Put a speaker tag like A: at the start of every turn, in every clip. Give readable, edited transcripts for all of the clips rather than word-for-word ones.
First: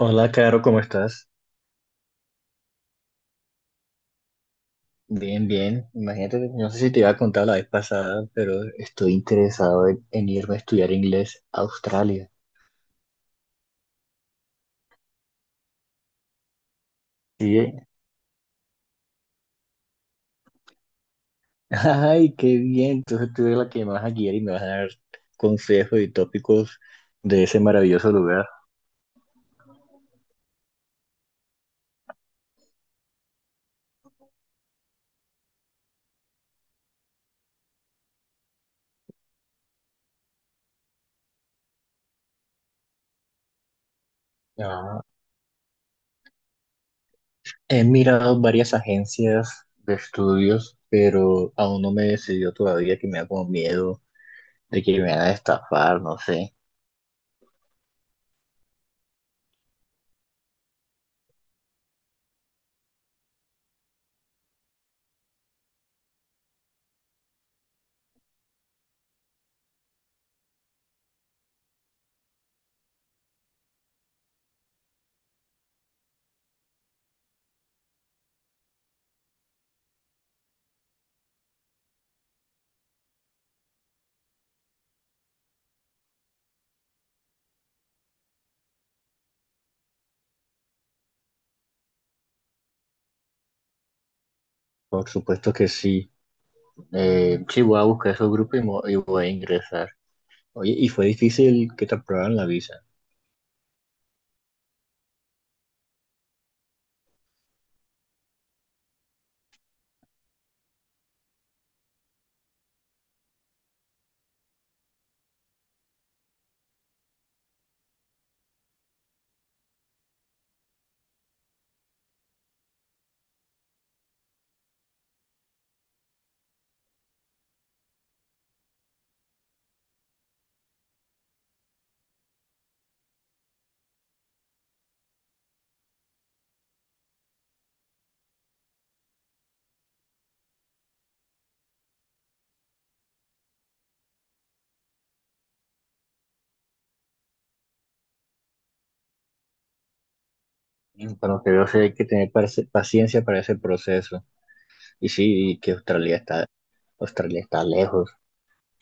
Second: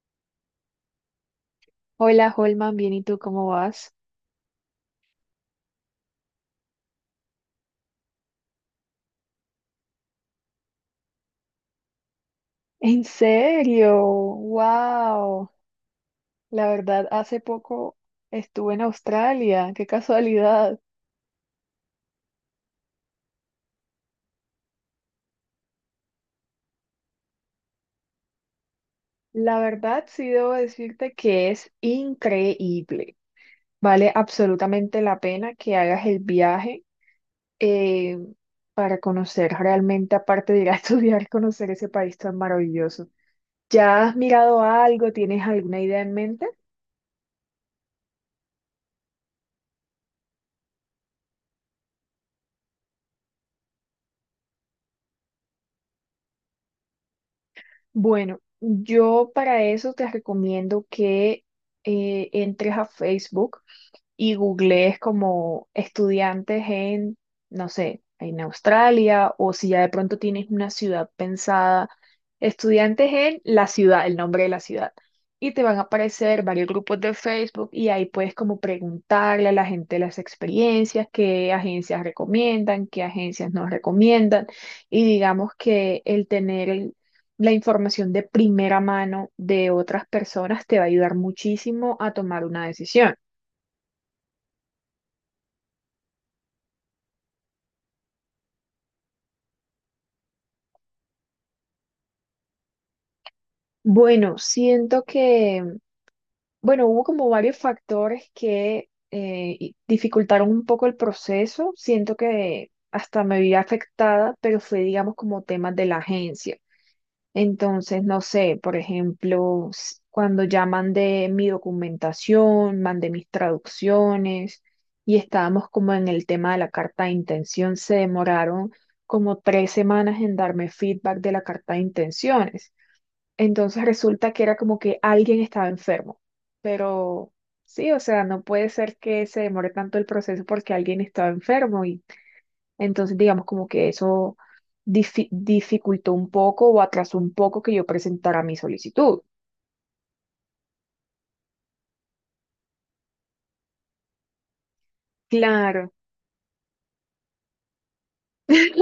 A: Hola, Caro, ¿cómo estás?
B: Hola, Holman, bien, ¿y tú cómo vas?
A: Bien, bien. Imagínate, no sé si te iba a contar la vez pasada, pero estoy interesado en irme a estudiar inglés a Australia.
B: ¿En serio? ¡Wow! La verdad, hace
A: Sí.
B: poco estuve en Australia, qué casualidad.
A: Ay, qué bien. Entonces tú eres la que me vas a guiar y me vas a dar consejos y tópicos de ese maravilloso lugar.
B: La verdad, sí debo decirte que es increíble. Vale absolutamente la pena que hagas el viaje eh, para conocer realmente, aparte de ir a estudiar, conocer ese país tan maravilloso. ¿Ya has mirado
A: Ah,
B: algo? ¿Tienes alguna idea en mente?
A: He mirado varias agencias de estudios, pero aún no me decidió todavía que me da como miedo de que me van a estafar, no sé.
B: Bueno, yo para eso te recomiendo que entres a Facebook y googleé es como estudiantes en, no sé, en Australia o si ya de pronto tienes una ciudad pensada, estudiantes en la ciudad, el nombre de la ciudad. Y te van a aparecer varios grupos de Facebook y ahí puedes como preguntarle a la gente las experiencias, qué agencias recomiendan, qué agencias no recomiendan. Y digamos que el tener la información de primera mano de otras personas te va a ayudar muchísimo a tomar una decisión.
A: Por supuesto que sí. Sí, voy a buscar esos grupos y, y voy a ingresar. Oye, ¿y fue difícil que te aprobaran la visa?
B: Bueno, siento que, bueno, hubo como varios factores que dificultaron un poco el proceso. Siento que hasta me vi afectada, pero fue, digamos, como temas de la agencia. Entonces, no sé, por ejemplo, cuando ya mandé mi documentación, mandé mis traducciones y estábamos como en el tema de la carta de intención, se demoraron como 3 semanas en darme feedback de la carta de intenciones. Entonces resulta que era como que alguien estaba enfermo. Pero sí, o sea, no puede ser que se demore tanto el proceso porque alguien estaba enfermo y entonces digamos como que eso dificultó un poco o atrasó un poco que yo presentara mi solicitud.
A: Mm, por lo que veo, sí hay que tener paciencia para ese proceso. Y sí, y que
B: Claro,
A: Australia está lejos.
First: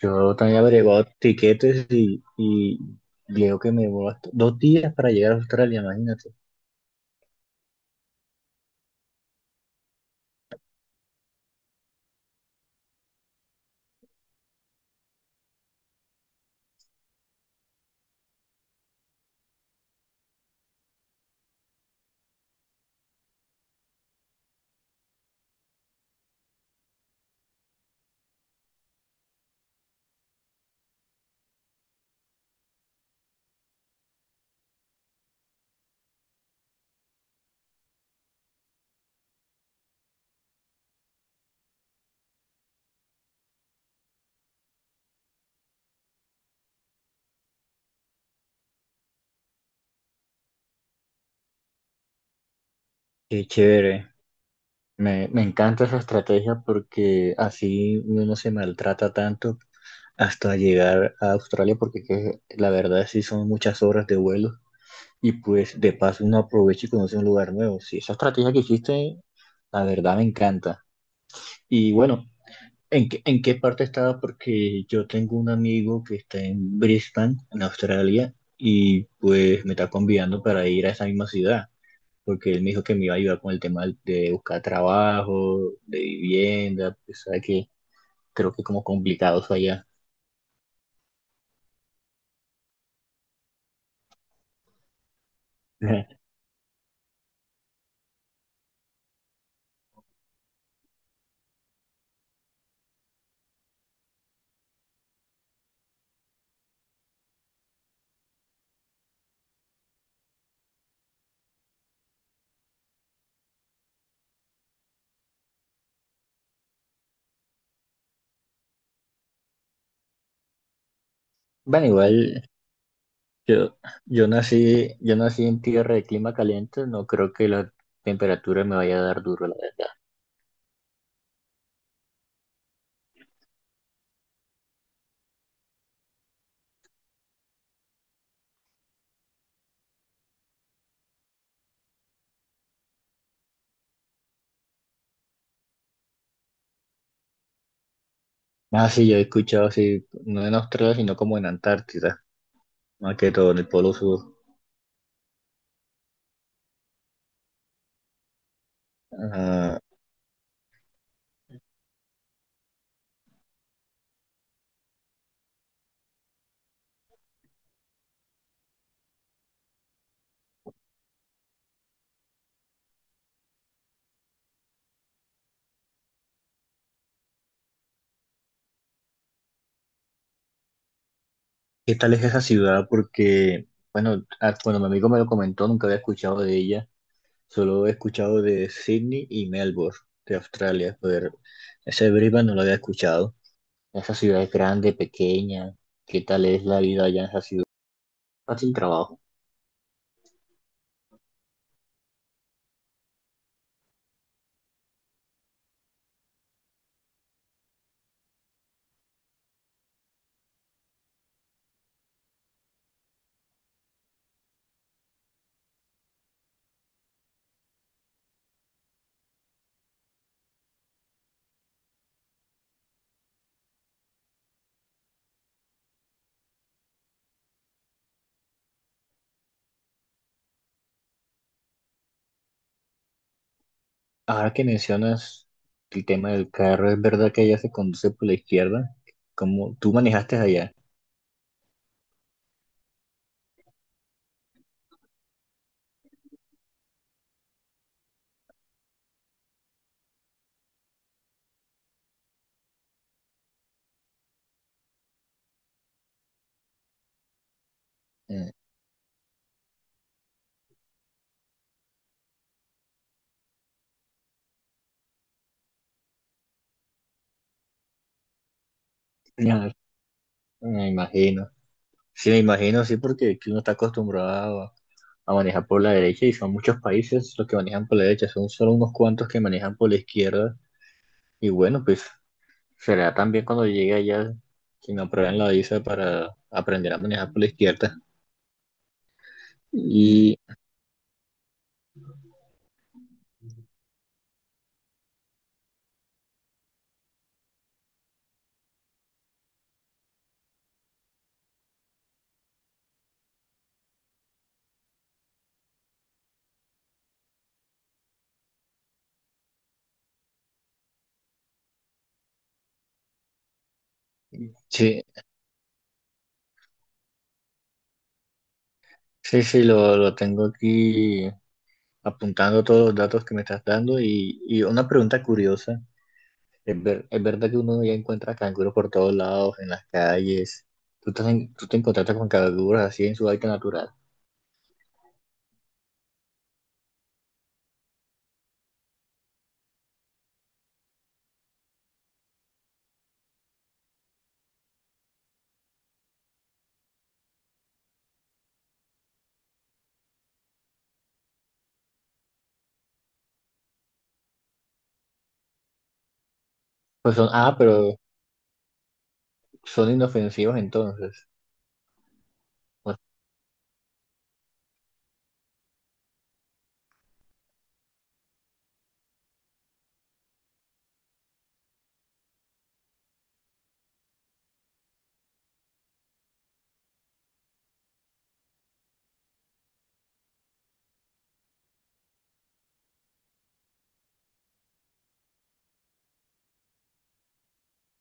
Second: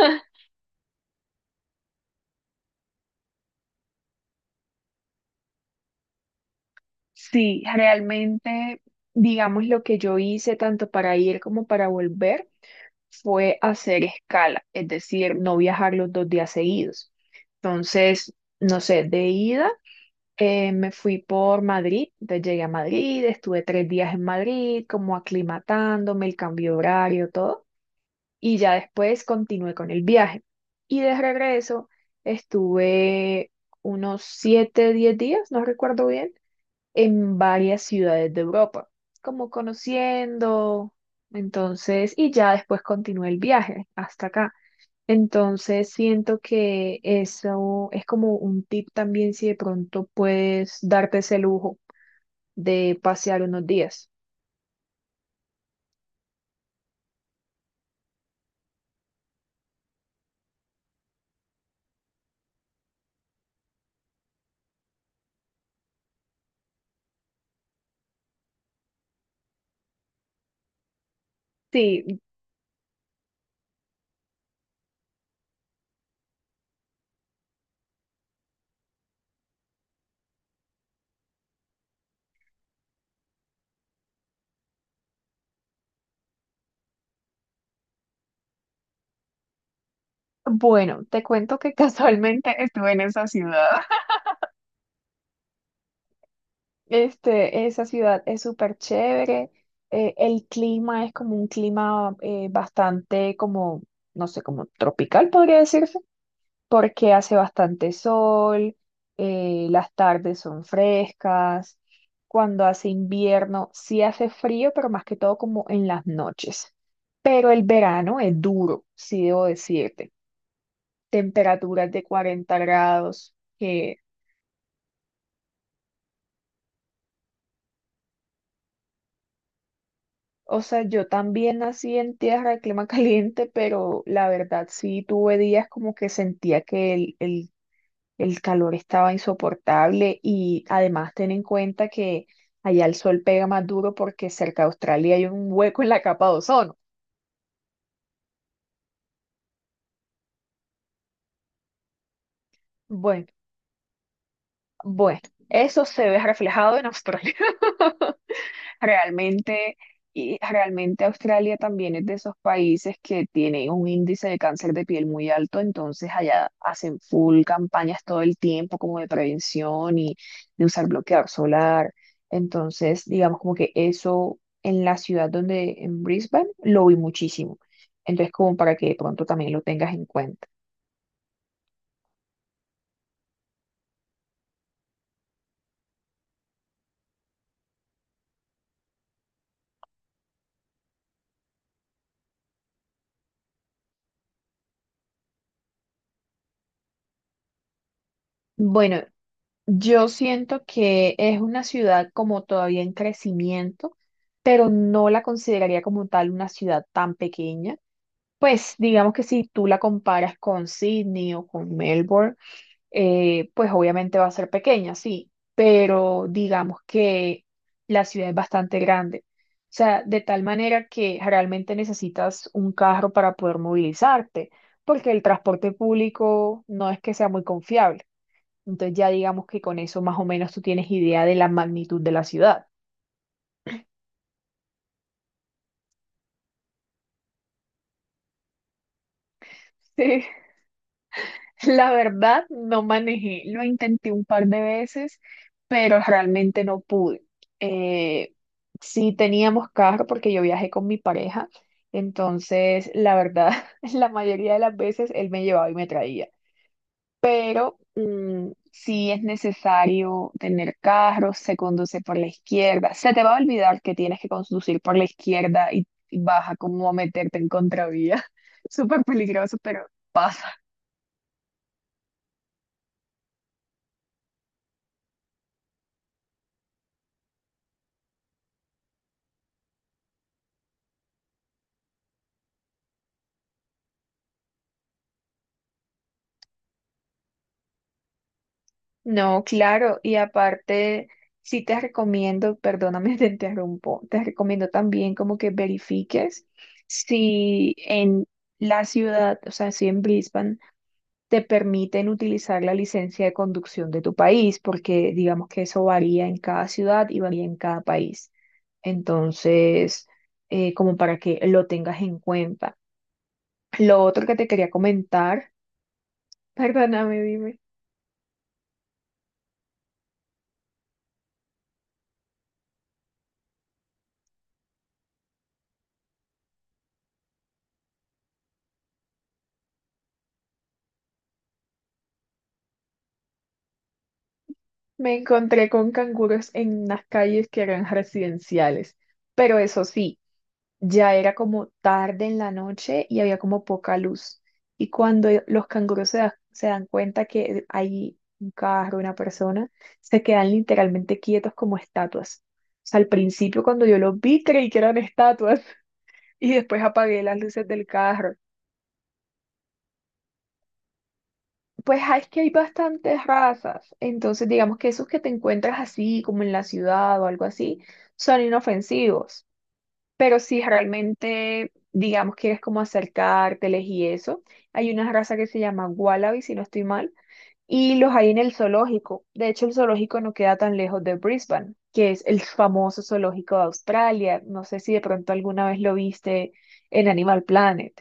A: Yo también he averiguado tiquetes y creo que me llevó dos días para llegar a Australia, imagínate.
B: sí, realmente, digamos, lo que yo hice tanto para ir como para volver fue hacer escala, es decir, no viajar los 2 días seguidos. Entonces, no sé, de ida. Me fui por Madrid, entonces llegué a Madrid, estuve 3 días en Madrid, como aclimatándome, el cambio de horario, todo, y ya después continué con el viaje. Y de regreso estuve unos 7, 10 días, no recuerdo bien, en varias ciudades de Europa, como conociendo, entonces, y ya después continué el viaje hasta acá. Entonces siento que eso es como un tip también si de pronto puedes darte ese lujo de pasear
A: Qué
B: unos
A: chévere.
B: días.
A: Me encanta esa estrategia porque así uno no se maltrata tanto hasta llegar a Australia, porque que la verdad sí son muchas horas de vuelo. Y pues de paso uno aprovecha y conoce un lugar nuevo. Sí, esa estrategia que hiciste, la verdad me encanta. Y
B: Sí,
A: bueno, ¿en qué parte estaba? Porque yo tengo un amigo que está en Brisbane, en Australia, y pues me está convidando para ir a esa misma ciudad, porque él me dijo que me iba a ayudar con el tema de buscar trabajo, de vivienda, pues sabe que creo que es como complicado eso allá.
B: bueno, te cuento que casualmente estuve en esa ciudad. Este, esa ciudad es súper chévere. El clima es como un clima bastante como, no sé, como tropical podría decirse. Porque hace bastante sol, las tardes son frescas, cuando hace invierno sí hace frío, pero más que todo como en las noches. Pero el verano es duro, sí debo decirte.
A: Bueno,
B: Temperaturas de
A: igual
B: 40 grados,
A: Yo,
B: que,
A: yo nací en tierra de clima caliente, no creo que la temperatura me vaya a dar duro, la verdad.
B: o sea, yo también nací en tierra de clima caliente, pero la verdad sí tuve días como que sentía que el calor estaba insoportable y además ten en cuenta que allá el sol pega más duro porque cerca de Australia hay un hueco en la capa de ozono.
A: Ah, sí, yo he escuchado así, no en Australia, sino como en Antártida, más
B: Bueno,
A: que todo en el Polo Sur.
B: bueno, eso se ve reflejado en Australia. Realmente,
A: Ah,
B: y realmente Australia también es de esos países que tiene un índice de cáncer de piel muy alto, entonces allá hacen full campañas todo el tiempo como de prevención y de usar bloqueador solar. Entonces, digamos como que eso en la ciudad donde, en Brisbane, lo vi muchísimo. Entonces, como para que de pronto también lo tengas en cuenta.
A: ¿Qué tal es esa ciudad? Porque, bueno, cuando mi amigo me lo comentó, nunca había escuchado de ella, solo he escuchado de Sydney y Melbourne, de Australia, pero ese Brisbane no lo había escuchado. ¿Esa ciudad es grande, pequeña, qué tal es la vida allá en esa ciudad? Fácil
B: Bueno,
A: trabajo.
B: yo siento que es una ciudad como todavía en crecimiento, pero no la consideraría como tal una ciudad tan pequeña. Pues digamos que si tú la comparas con Sydney o con Melbourne, pues obviamente va a ser pequeña, sí, pero digamos que la ciudad es bastante grande. O sea, de tal manera que realmente necesitas un carro para poder movilizarte, porque el transporte público no es que sea muy confiable. Entonces ya digamos que con eso más o menos tú tienes idea de la magnitud de la ciudad.
A: Ahora que mencionas el tema del carro, ¿es verdad que allá se conduce por la izquierda? ¿Cómo tú manejaste allá?
B: Sí, la verdad no manejé, lo intenté un par de veces, pero realmente no pude. Eh, sí teníamos carro porque yo viajé con mi pareja, entonces la verdad la mayoría de las veces él me llevaba y me traía. Pero
A: Eh,
B: sí es necesario tener carro, se conduce por la izquierda. Se te va a olvidar que tienes que conducir por la izquierda y vas a como meterte en contravía. Súper
A: ya,
B: peligroso, pero
A: me imagino. Sí, me imagino, sí, porque aquí uno está acostumbrado a manejar por la derecha y son muchos países los que manejan por la derecha, son solo unos cuantos que manejan por la izquierda. Y bueno, pues será también cuando llegue allá que me aprueben la visa para aprender a manejar por la izquierda.
B: no, claro. Y
A: Y
B: aparte, sí te recomiendo, perdóname, te interrumpo, te recomiendo también como que verifiques si en la ciudad, o sea, si en Brisbane, te permiten utilizar la licencia de conducción de tu país, porque digamos que eso varía en cada ciudad y varía en cada país. Entonces, como para que lo tengas en cuenta. Lo otro que te quería
A: sí,
B: comentar, perdóname, dime,
A: sí, sí, lo tengo aquí apuntando todos los datos que me estás dando y una pregunta curiosa. Es, ¿es verdad que uno ya encuentra canguros por todos lados, en las calles? ¿Tú te encontraste con canguros así en su hábitat natural?
B: me encontré con canguros en unas calles que eran residenciales, pero eso sí. Ya era como tarde en la noche y había como poca luz. Y cuando los canguros se dan cuenta que hay un carro, una persona, se quedan literalmente quietos como estatuas. O sea, al principio cuando yo los vi creí que eran estatuas y después
A: Pues
B: apagué
A: son,
B: las
A: ah,
B: luces del
A: pero
B: carro.
A: son inofensivos entonces.
B: Pues ah, es que hay
A: Pues,
B: bastantes razas. Entonces digamos que esos que te encuentras así como en la ciudad o algo así son inofensivos. Pero si realmente, digamos, quieres como acercárteles y eso, hay una raza que se llama Wallaby, si no estoy mal, y los hay en el zoológico. De hecho, el zoológico no queda tan lejos de Brisbane, que es el famoso zoológico de Australia. No sé si de pronto alguna vez lo viste en Animal Planet.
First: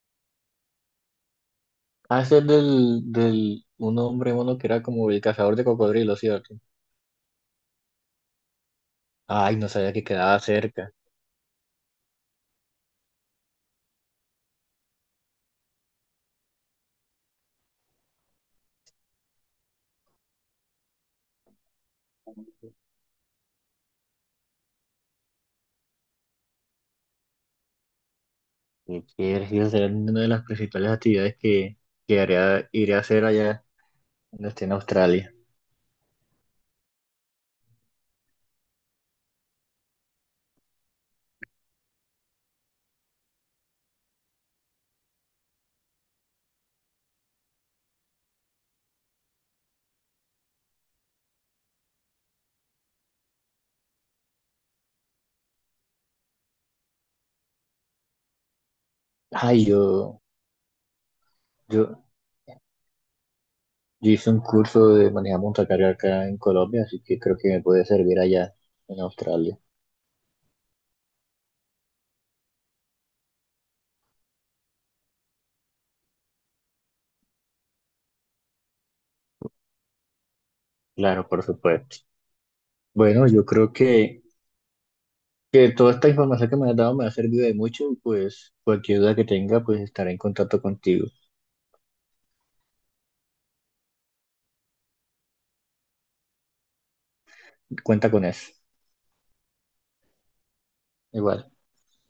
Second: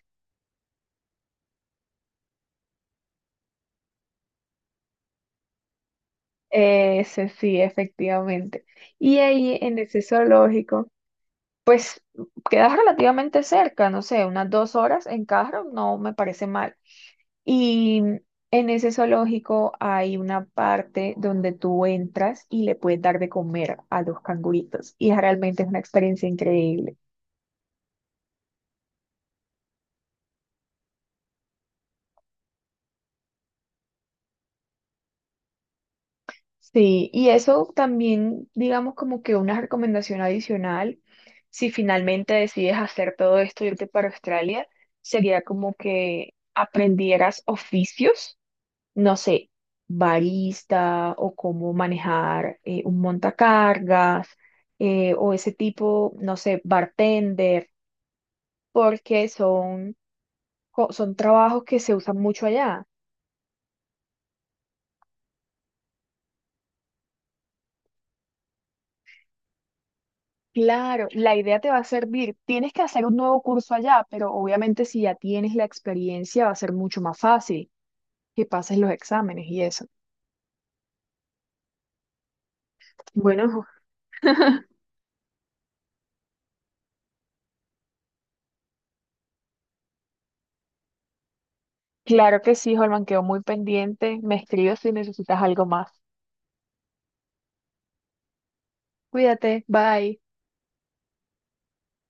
A: ah, ese es del un hombre mono que era como el cazador de cocodrilos, ¿cierto?
B: Ese sí, efectivamente. Y
A: Ay,
B: ahí
A: no
B: en
A: sabía
B: ese
A: que quedaba
B: zoológico,
A: cerca.
B: pues quedas relativamente cerca, no sé, unas 2 horas en carro, no me parece mal. Y en ese zoológico hay una parte donde tú entras y le puedes dar de comer a los canguritos. Y realmente es una experiencia increíble.
A: Qué chévere, sí, esa será una de las principales actividades que iré a hacer allá cuando esté en Australia.
B: Sí, y eso también, digamos, como que una recomendación adicional, si finalmente decides hacer todo esto y irte para Australia, sería como que aprendieras oficios no sé, barista o cómo manejar un montacargas o ese tipo, no sé, bartender, porque
A: Ay,
B: son,
A: yo,
B: son trabajos que se
A: yo,
B: usan mucho allá.
A: Yo hice un curso de manejo montacarga acá en Colombia, así que creo que me puede servir allá en Australia.
B: Claro, la idea te va a servir. Tienes que hacer un nuevo curso allá, pero obviamente si ya tienes la experiencia va a ser mucho más fácil que pases los exámenes y eso.
A: Claro, por supuesto. Bueno, yo
B: Bueno,
A: creo que toda esta información que me has dado me ha servido de mucho y pues cualquier duda que tenga, pues estaré en contacto contigo.
B: claro que sí, Holman, quedo muy pendiente. Me escribes si necesitas algo más.
A: Cuenta con eso.
B: Cuídate, bye.
A: Igual.